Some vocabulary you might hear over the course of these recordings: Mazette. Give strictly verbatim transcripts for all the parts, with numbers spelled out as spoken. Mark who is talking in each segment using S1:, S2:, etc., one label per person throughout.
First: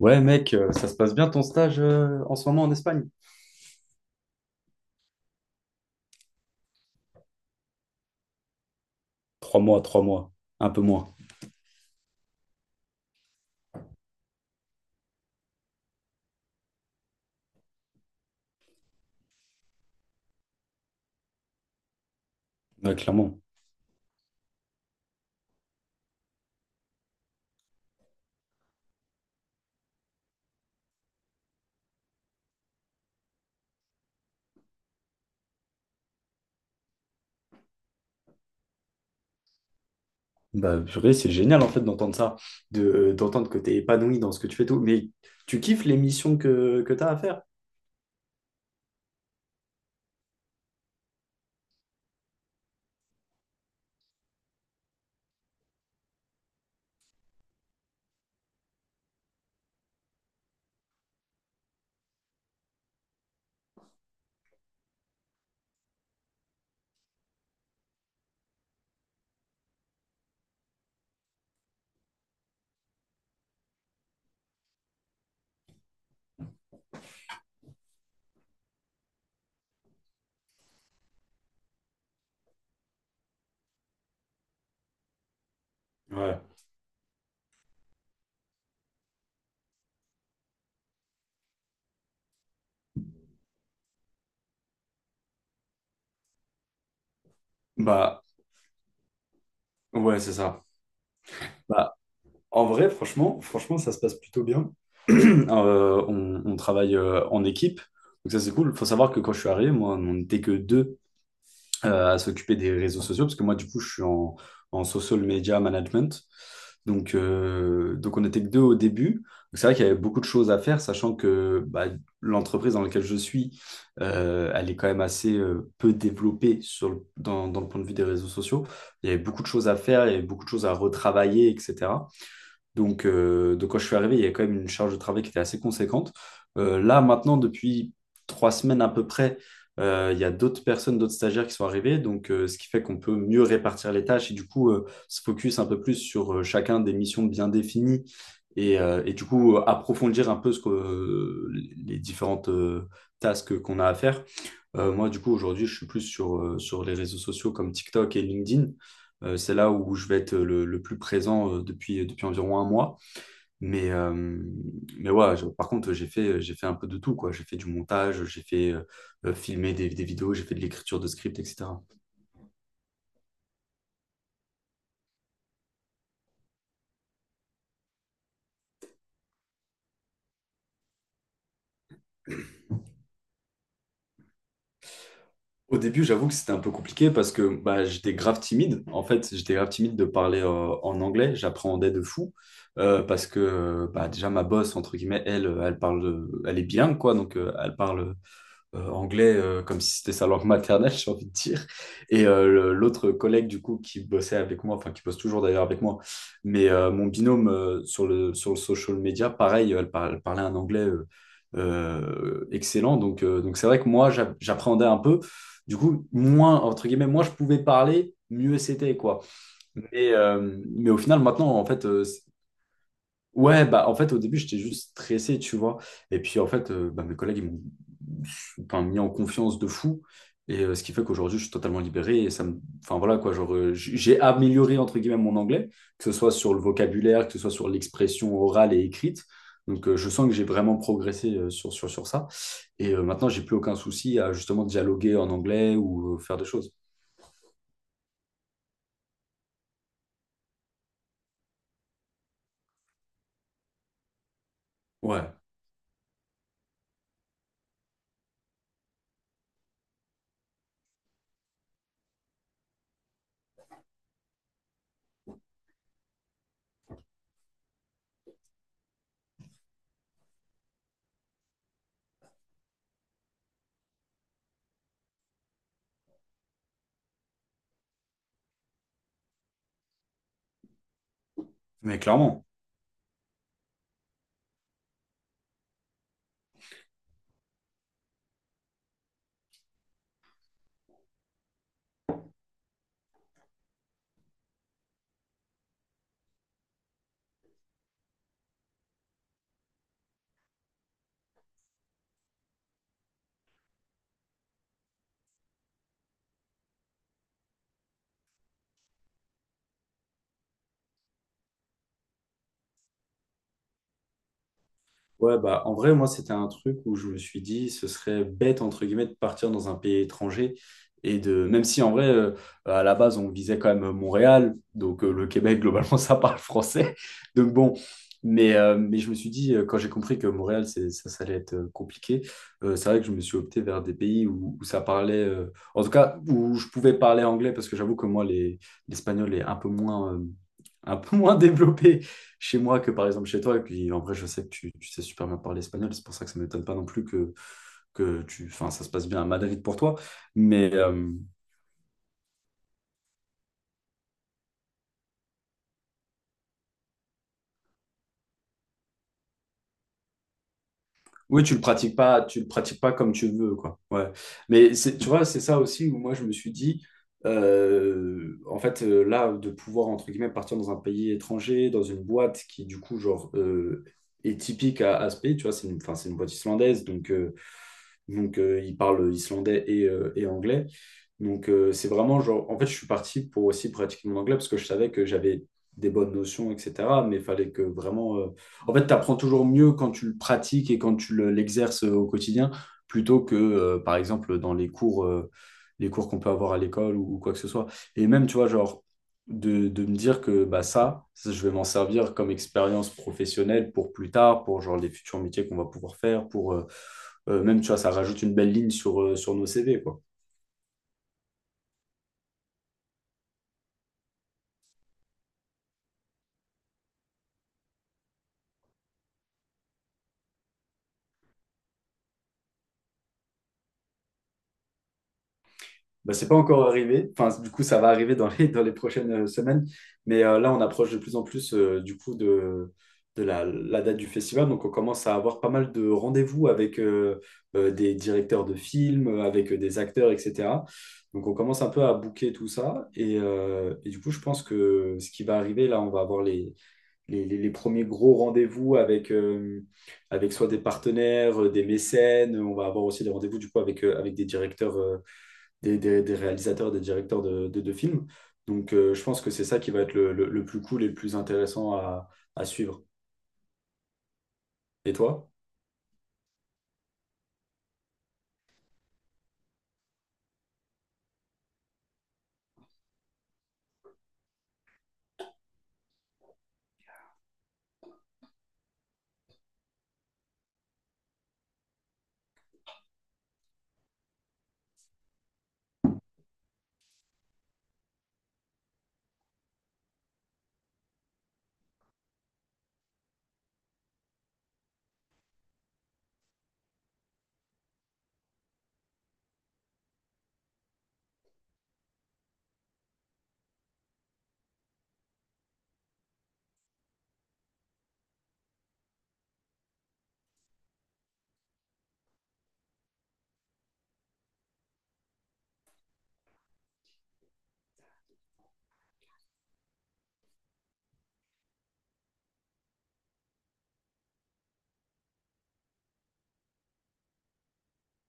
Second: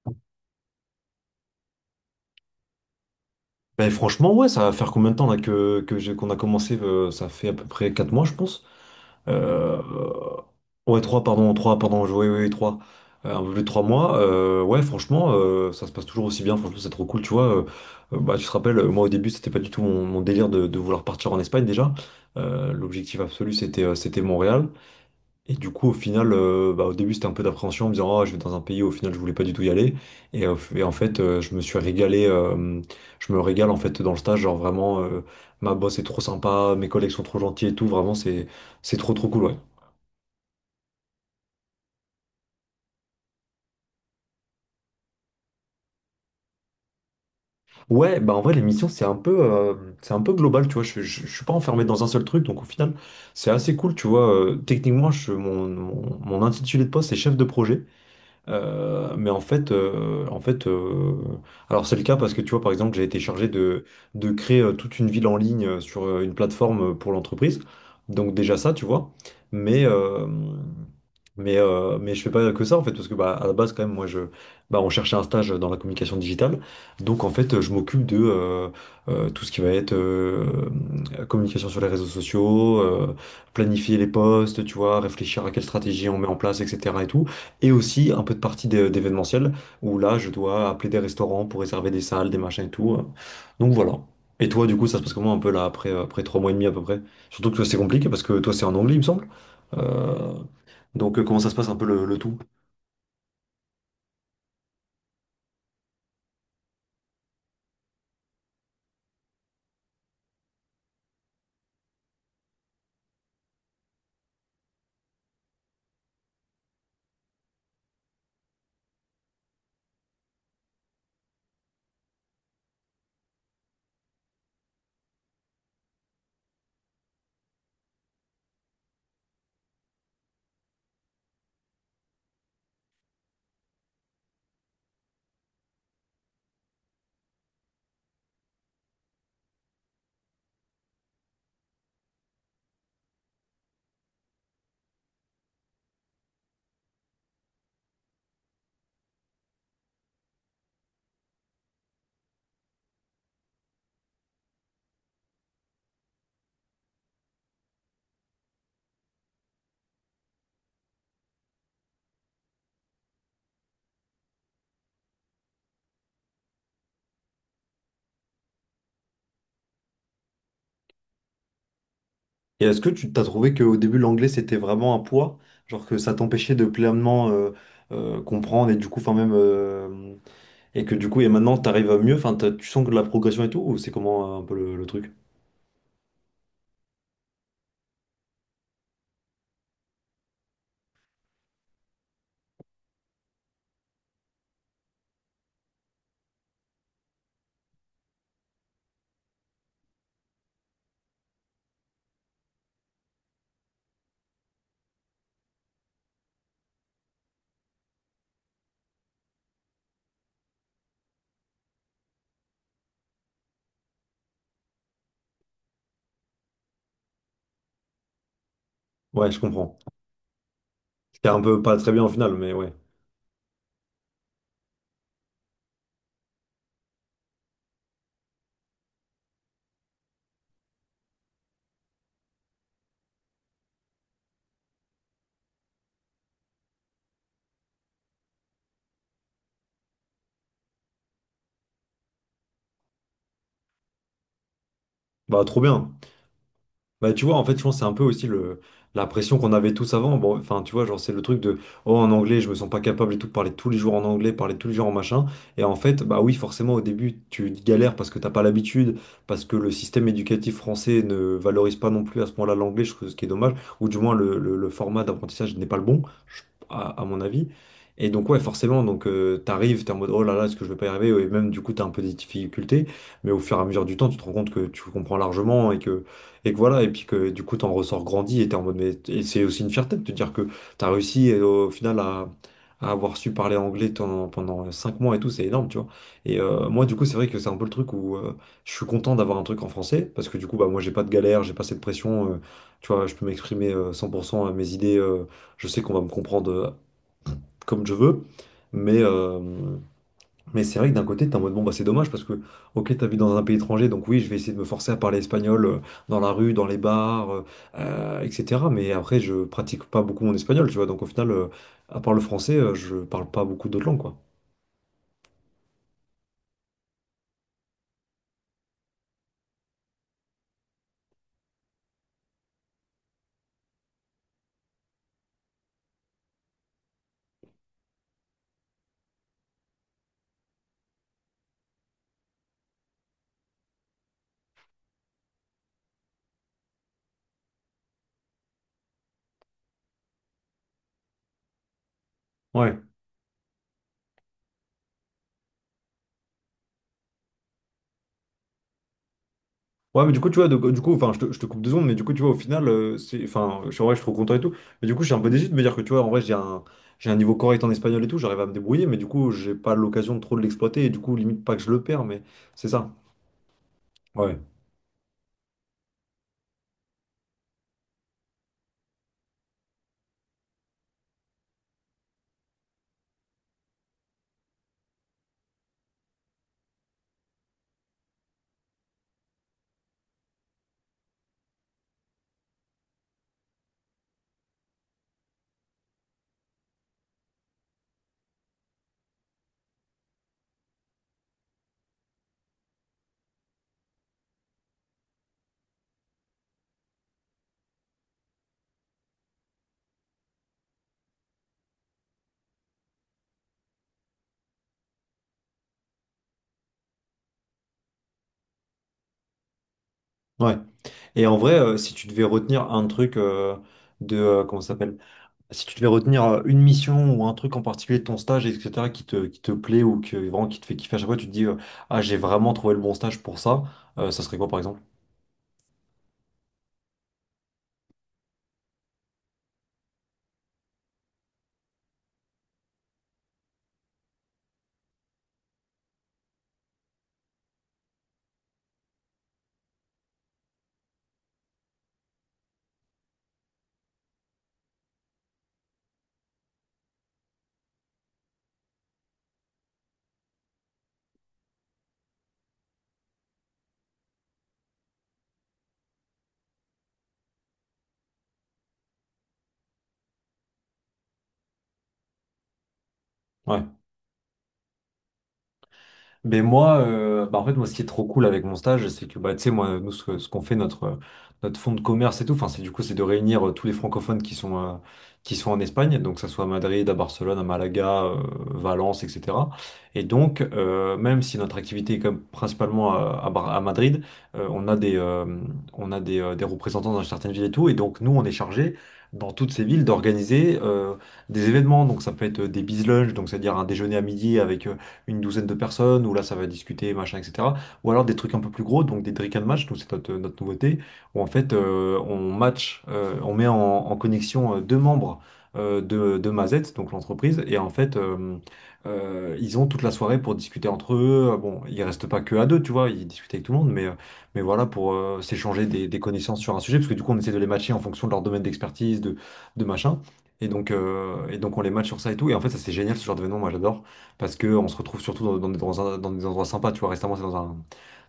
S1: Ouais, mec, euh, ça se passe bien ton stage euh, en ce moment en Espagne?
S2: Ben franchement, ouais, ça va faire combien de temps là que, que j'ai- qu'on a commencé, euh, ça fait à peu près quatre mois, je pense.
S1: Trois
S2: Euh,
S1: mois, trois mois, un peu
S2: Ouais,
S1: moins,
S2: trois pardon, trois pardon, oui, oui, trois. Un peu plus de trois mois. Euh, ouais, franchement, euh, ça se passe toujours aussi bien. Franchement, c'est trop cool, tu vois. Euh, euh, bah, tu te rappelles, euh, moi au début, c'était pas du tout mon, mon délire de, de vouloir partir en Espagne déjà. Euh,
S1: ouais,
S2: l'objectif
S1: clairement.
S2: absolu, c'était euh, c'était Montréal. Et du coup, au final, euh, bah, au début, c'était un peu d'appréhension en me disant: Ah, je vais dans un pays où au final, je voulais pas du tout y aller. Et, euh, f- et en fait, euh, je me suis régalé. Euh, je me régale en fait dans le stage. Genre vraiment, euh, ma boss est trop sympa, mes collègues sont trop gentils et tout. Vraiment, c'est, c'est trop, trop cool, ouais.
S1: Bah, purée, c'est génial en fait d'entendre ça, de, euh, d'entendre que t'es épanoui dans ce que tu fais tout. Mais tu kiffes les missions que, que t'as à faire?
S2: Ouais, bah en vrai, l'émission, c'est un peu, euh, c'est un peu global, tu vois. Je, je, je suis pas enfermé dans un seul truc, donc au final, c'est assez cool, tu vois. Euh, techniquement, je, mon, mon, mon intitulé de poste, c'est chef de projet. Euh, mais en fait, euh, en fait euh, Alors c'est le cas parce que tu vois, par exemple, j'ai été chargé de, de créer, euh, toute une ville en ligne, euh, sur euh, une plateforme, euh, pour l'entreprise. Donc déjà ça, tu vois. Mais, euh, mais, euh, mais je fais pas que ça, en fait, parce que bah, à la base, quand même, moi, je, bah, on cherchait un stage dans la communication digitale. Donc en fait, je m'occupe de, euh, euh, tout ce qui va être, euh, communication sur les réseaux sociaux, euh, planifier les posts, tu vois, réfléchir à quelle stratégie on met en
S1: Ouais.
S2: place, et cetera et tout. Et aussi un peu de partie d'é- d'événementiel, où là, je dois appeler des restaurants pour réserver des salles, des machins et tout. euh. Donc voilà. Et toi, du coup, ça se passe comment un peu là, après, euh, après trois mois et demi à peu près? Surtout que toi, c'est compliqué parce
S1: Bah,
S2: que toi, c'est en anglais, il me semble. Euh,
S1: ouais, c'est ça.
S2: donc euh, Comment ça se passe un peu
S1: Bah,
S2: le, le tout?
S1: en vrai, franchement, franchement, ça se passe plutôt bien. Euh, on, on travaille euh, en équipe, donc ça c'est cool. Faut savoir que quand je suis arrivé, moi, on n'était que deux euh, à s'occuper des réseaux sociaux, parce que moi, du coup, je suis en, en social media management. Donc, euh, donc on n'était que deux au début. Donc, c'est vrai qu'il y avait beaucoup de choses à faire, sachant que bah, l'entreprise dans laquelle je suis, euh, elle est quand même assez euh, peu développée sur le- dans, dans le point de vue des réseaux sociaux. Il y avait beaucoup de choses à faire, il y avait beaucoup de choses à retravailler, et cetera. Donc, euh, donc quand je suis arrivé, il y a quand même une charge de travail qui était assez conséquente. Euh, là, maintenant, depuis trois semaines à peu près, euh, il y a d'autres personnes, d'autres stagiaires qui sont arrivés, donc euh, ce qui fait qu'on peut mieux répartir les tâches et du coup euh, se focus un peu plus sur euh, chacun des missions bien définies et, euh, et du coup euh, approfondir un peu ce que, euh, les différentes euh, tasks qu'on a à faire. Euh, moi, du coup, aujourd'hui, je suis plus sur, euh, sur les réseaux sociaux comme TikTok et LinkedIn. Euh, c'est là où je vais être le, le plus présent euh, depuis, depuis environ un mois. Mais, euh, mais ouais, je- par contre, j'ai fait, j'ai fait un peu de tout, quoi. J'ai fait du montage, j'ai fait euh, euh, filmer des, des vidéos, j'ai fait de l'écriture de script, et cetera.
S2: Et est-ce que tu t'as trouvé qu'au début, l'anglais, c'était vraiment un poids? Genre que ça t'empêchait de pleinement, euh, euh, comprendre et du coup, enfin même... euh, Et que du coup, et maintenant, t'arrives à mieux, enfin, t'as- tu sens que de la progression et tout, ou c'est comment, euh, un peu le le truc?
S1: Au début, j'avoue que c'était un peu compliqué parce que bah, j'étais grave timide. En fait, j'étais grave timide de parler euh, en anglais. J'appréhendais de fou euh, parce que euh, bah, déjà, ma boss, entre guillemets, elle, euh, elle parle, euh, elle est bilingue, quoi. Donc, euh, elle parle euh, anglais euh, comme si c'était sa langue maternelle, j'ai envie de dire. Et euh, le- l'autre collègue, du coup, qui bossait avec moi, enfin, qui bosse toujours d'ailleurs avec moi, mais euh, mon binôme euh, sur le, sur le social media, pareil, elle, par- elle parlait un anglais euh, euh, excellent. Donc, euh, donc c'est vrai que moi, j'a- j'appréhendais un peu. Du coup, moins, entre guillemets, moi, je pouvais parler, mieux c'était, quoi.
S2: Ouais, je comprends.
S1: Mais, euh, mais au final,
S2: C'était un
S1: maintenant,
S2: peu
S1: en
S2: pas
S1: fait,
S2: très
S1: euh…
S2: bien au final, mais ouais.
S1: Ouais, bah en fait au début j'étais juste stressé, tu vois. Et puis en fait, euh, bah, mes collègues ils m'ont enfin, mis en confiance de fou. Et euh, ce qui fait qu'aujourd'hui je suis totalement libéré. Et ça me… Enfin voilà quoi, genre euh, j- j'ai amélioré entre guillemets mon anglais, que ce soit sur le vocabulaire, que ce soit sur l'expression orale et écrite. Donc euh, je sens que j'ai vraiment progressé euh, sur, sur, sur ça. Et euh, maintenant j'ai plus aucun souci à justement dialoguer en
S2: Bah trop
S1: anglais
S2: bien.
S1: ou euh, faire des choses.
S2: Bah tu vois, en fait, je pense que c'est un peu aussi le la pression qu'on avait tous avant. Bon, enfin, tu vois, genre c'est le truc de: oh en anglais, je me sens pas capable et tout, parler tous les jours en anglais, parler tous les jours en machin.
S1: Ouais,
S2: Et en fait, bah oui, forcément au début, tu galères parce que t'as pas l'habitude, parce que le système éducatif français ne valorise pas non plus à ce point-là l'anglais, je trouve, ce qui est dommage, ou du moins le, le- le format d'apprentissage n'est pas le bon, je- à, à mon avis. Et donc ouais, forcément, donc euh, t'arrives, t'es en mode oh là là, est-ce que je vais pas y arriver? Et même du coup, t'as un peu des difficultés, mais au fur et à mesure du temps, tu te rends compte que tu comprends largement et que et que voilà, et puis que du coup, t'en ressors grandi et t'es en mode, mais et c'est aussi une fierté de te dire que t'as réussi, euh, au final,
S1: mais
S2: à,
S1: clairement.
S2: à avoir su parler anglais ton- pendant cinq mois et tout, c'est énorme, tu vois. Et euh, moi, du coup, c'est vrai que c'est un peu le truc où euh, je suis content d'avoir un truc en français parce que du coup, bah, moi, j'ai pas de galère, j'ai pas cette pression. Euh, tu vois, je peux m'exprimer, euh, cent pour cent à mes idées. Euh, je sais qu'on va me comprendre, euh, comme je veux, mais. euh, mais c'est vrai que d'un côté, t'es en mode bon, bah c'est dommage parce que, ok, t'as vu dans un pays étranger, donc oui, je vais essayer de me forcer à parler espagnol, euh, dans la rue, dans les bars, euh, euh, et cetera. Mais après, je pratique pas beaucoup mon espagnol, tu vois. Donc au final, euh, à part le français, euh, je parle pas beaucoup d'autres langues, quoi.
S1: Ouais, bah, en vrai, moi, c'était un truc où je me suis dit, ce serait bête, entre guillemets, de partir dans un pays étranger. Et de, même si, en vrai, euh, à la base, on visait quand même Montréal, donc euh, le Québec, globalement, ça parle français. Donc bon, mais, euh, mais je me suis dit, euh, quand j'ai compris que Montréal, c'est, ça, ça allait être euh, compliqué, euh, c'est vrai que je me suis opté vers des pays où, où ça parlait, euh, en tout cas, où je pouvais parler anglais, parce que j'avoue que moi, les, l'espagnol est un peu moins… euh, un peu moins développé chez
S2: Ouais.
S1: moi que par exemple chez toi. Et puis en vrai, je sais que tu, tu sais super bien parler espagnol, c'est pour ça que ça ne m'étonne pas non plus que, que tu, enfin, ça se passe bien à Madrid pour toi.
S2: Ouais, mais du coup, tu vois, de-
S1: Mais
S2: du coup,
S1: euh,
S2: enfin, je te, je te coupe deux secondes, mais du coup, tu vois, au final, euh, c'est, enfin, je suis en vrai, je suis trop content et tout. Mais du coup, je suis un peu déçu de me dire que, tu vois, en vrai, j'ai un, j'ai un niveau correct en espagnol et tout, j'arrive à me débrouiller, mais du coup, j'ai pas l'occasion de trop de l'exploiter et du coup,
S1: oui,
S2: limite
S1: tu
S2: pas
S1: le
S2: que je le
S1: pratiques
S2: perds, mais
S1: pas, tu le
S2: c'est
S1: pratiques
S2: ça.
S1: pas comme tu le veux, quoi. Ouais.
S2: Ouais.
S1: Mais c'est- tu vois, c'est ça aussi où moi je me suis dit, euh, en fait, euh, là, de pouvoir entre guillemets partir dans un pays étranger, dans une boîte qui du coup genre euh, est typique à, à ce pays, tu vois, c'est une, enfin, c'est une boîte islandaise, donc. euh, donc, euh, ils parlent islandais et, euh, et anglais. Donc, euh, c'est vraiment genre… En fait, je suis parti pour aussi pratiquer mon anglais parce que je savais que j'avais des bonnes notions, et cetera. Mais il fallait que vraiment… euh, En fait, tu apprends toujours mieux quand tu le pratiques et quand tu le- l'exerces euh, au quotidien, plutôt que, euh, par exemple, dans les cours, euh, les cours qu'on peut avoir à l'école ou, ou quoi que ce soit. Et même, tu vois, genre, de, de me dire que bah, ça, ça, je vais m'en servir comme expérience professionnelle pour plus tard, pour genre les futurs métiers qu'on va pouvoir faire, pour, euh, euh, même, tu vois, ça rajoute une belle ligne sur, euh, sur nos C V, quoi.
S2: Ouais. Et en vrai, euh, si tu devais retenir un truc, euh, de, euh, comment ça s'appelle? Si tu devais retenir, euh, une mission ou un truc en particulier de ton stage, et cetera, qui te, qui te plaît ou que, vraiment, qui te fait kiffer à chaque fois, tu te dis, euh, ah, j'ai vraiment trouvé le bon stage pour ça, euh, ça serait quoi par exemple?
S1: Bah, c'est pas encore arrivé. Enfin, du coup, ça va arriver dans les, dans les prochaines euh, semaines. Mais euh, là, on approche de plus en plus, euh, du coup, de, de la, la date du festival. Donc, on commence à avoir pas mal de rendez-vous avec euh, euh, des directeurs de films, euh, avec euh, des acteurs, et cetera. Donc, on commence un peu à booker tout ça. Et, euh, et du coup, je pense que ce qui va arriver, là, on va avoir les, les, les- les premiers gros rendez-vous avec, euh, avec soit des partenaires, euh, des mécènes. On va avoir aussi des rendez-vous du coup avec, euh, avec des directeurs, euh, des, des- des réalisateurs, des directeurs de, de, de films. Donc euh, je pense que c'est ça qui va être le, le- le plus cool et le plus intéressant à, à suivre.
S2: Ouais.
S1: Et toi?
S2: Mais moi, euh, bah en fait, moi, ce qui est trop cool avec mon stage, c'est que, bah, tu sais, moi, nous, ce, que- ce qu'on fait, notre, euh, notre fonds de commerce et tout, enfin, c'est du coup, c'est de réunir, euh, tous les francophones qui sont, euh, qui sont en Espagne, donc, que ça soit à Madrid, à Barcelone, à Malaga, euh, Valence, et cetera. Et donc, euh, même si notre activité est quand même principalement à, à Bar- à Madrid, euh, on a des, euh, on a des, euh, des représentants dans certaines villes et tout, et donc, nous, on est chargé, dans toutes ces villes, d'organiser, euh, des événements. Donc ça peut être, euh, des business lunch, donc c'est-à-dire un déjeuner à midi avec, euh, une douzaine de personnes, où là ça va discuter, machin, et cetera. Ou alors des trucs un peu plus gros, donc des Drick and Match, donc c'est notre, euh, notre nouveauté, où en fait, euh, on match, euh, on met en, en connexion, euh, deux membres, euh, de, de Mazette, donc l'entreprise, et en fait, euh, euh, ils ont toute la soirée pour discuter entre eux. Bon, ils restent pas que à deux, tu vois, ils discutent avec tout le monde, mais, euh, mais voilà, pour, euh, s'échanger des, des connaissances sur un sujet, parce que du coup on essaie de les matcher en fonction de leur domaine d'expertise, de, de machin. Et donc, euh, et donc on les match sur ça et tout. Et en fait, ça c'est génial ce genre d'événement, moi j'adore. Parce que on se retrouve surtout dans, dans des dans un- dans des endroits sympas, tu vois. Récemment, c'est dans un,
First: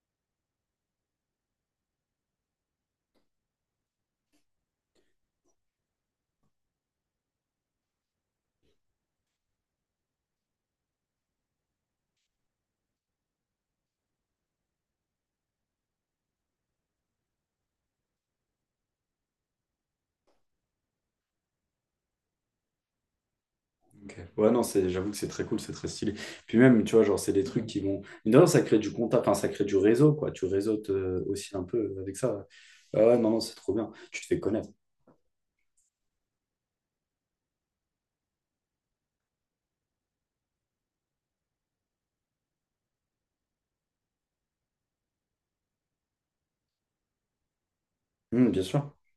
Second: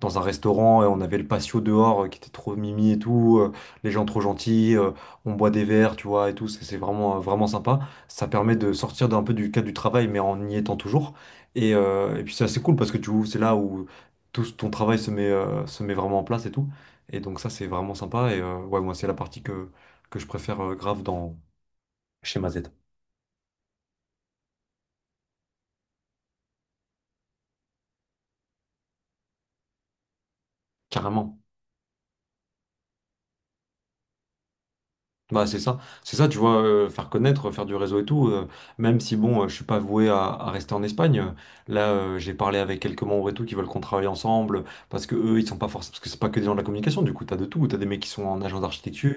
S2: dans un restaurant et on avait le patio dehors, euh, qui était trop mimi et tout. Euh, les gens trop gentils, euh, on boit des verres, tu vois, et tout. C'est c'est vraiment, euh, vraiment sympa. Ça permet de sortir d'un peu du cadre du travail, mais en y étant toujours. Et, euh, et puis, c'est assez cool parce que tu vois, c'est là où tout ton travail se met, euh, se met vraiment en place et tout. Et donc, ça, c'est vraiment sympa. Et euh, ouais, moi, c'est la partie que, que je préfère, euh, grave dans chez Mazette.
S1: Ok. Ouais, non, c'est, j'avoue que c'est très cool, c'est très stylé. Puis même, tu vois, genre, c'est des trucs qui vont… Mais d'ailleurs, ça crée du contact, enfin, ça crée du réseau, quoi. Tu réseautes euh,
S2: Carrément.
S1: aussi un peu avec ça. Ah ouais, non, non, c'est trop bien. Tu te fais connaître.
S2: Bah c'est ça, c'est ça, tu vois, euh, faire connaître, faire du réseau et tout, euh, même si bon, euh, je suis pas voué à, à rester en Espagne, euh, là euh, j'ai parlé avec quelques membres et tout qui veulent qu'on travaille ensemble, parce que eux ils sont pas forcément, parce que c'est pas que des gens de la communication, du coup t'as de tout, t'as des mecs qui sont en
S1: Hum,
S2: agence
S1: bien sûr.
S2: d'architecture,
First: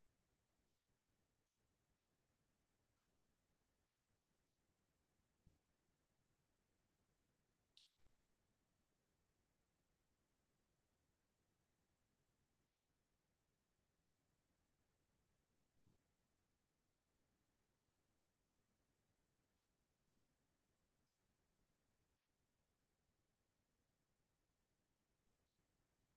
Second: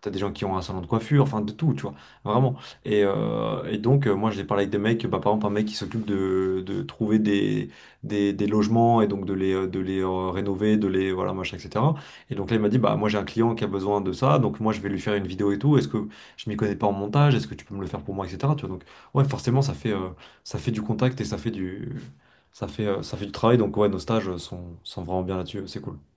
S2: t'as des gens qui ont un salon de coiffure, enfin de tout, tu vois, vraiment. Et, euh, et donc euh, moi j'ai parlé avec des mecs, bah par exemple un mec qui s'occupe de, de trouver des, des, des logements et donc de les, euh, de les euh, rénover, de les, voilà, machin, et cetera. Et donc là, il m'a dit, bah moi j'ai un client qui a besoin de ça, donc moi je vais lui faire une vidéo et tout. Est-ce que je m'y connais pas en montage? Est-ce que tu peux me le faire pour moi, et cetera. Tu vois, donc ouais, forcément, ça fait, euh, ça fait du contact et ça fait du, ça fait, euh, ça fait du travail. Donc ouais, nos stages sont, sont vraiment bien là-dessus, c'est cool.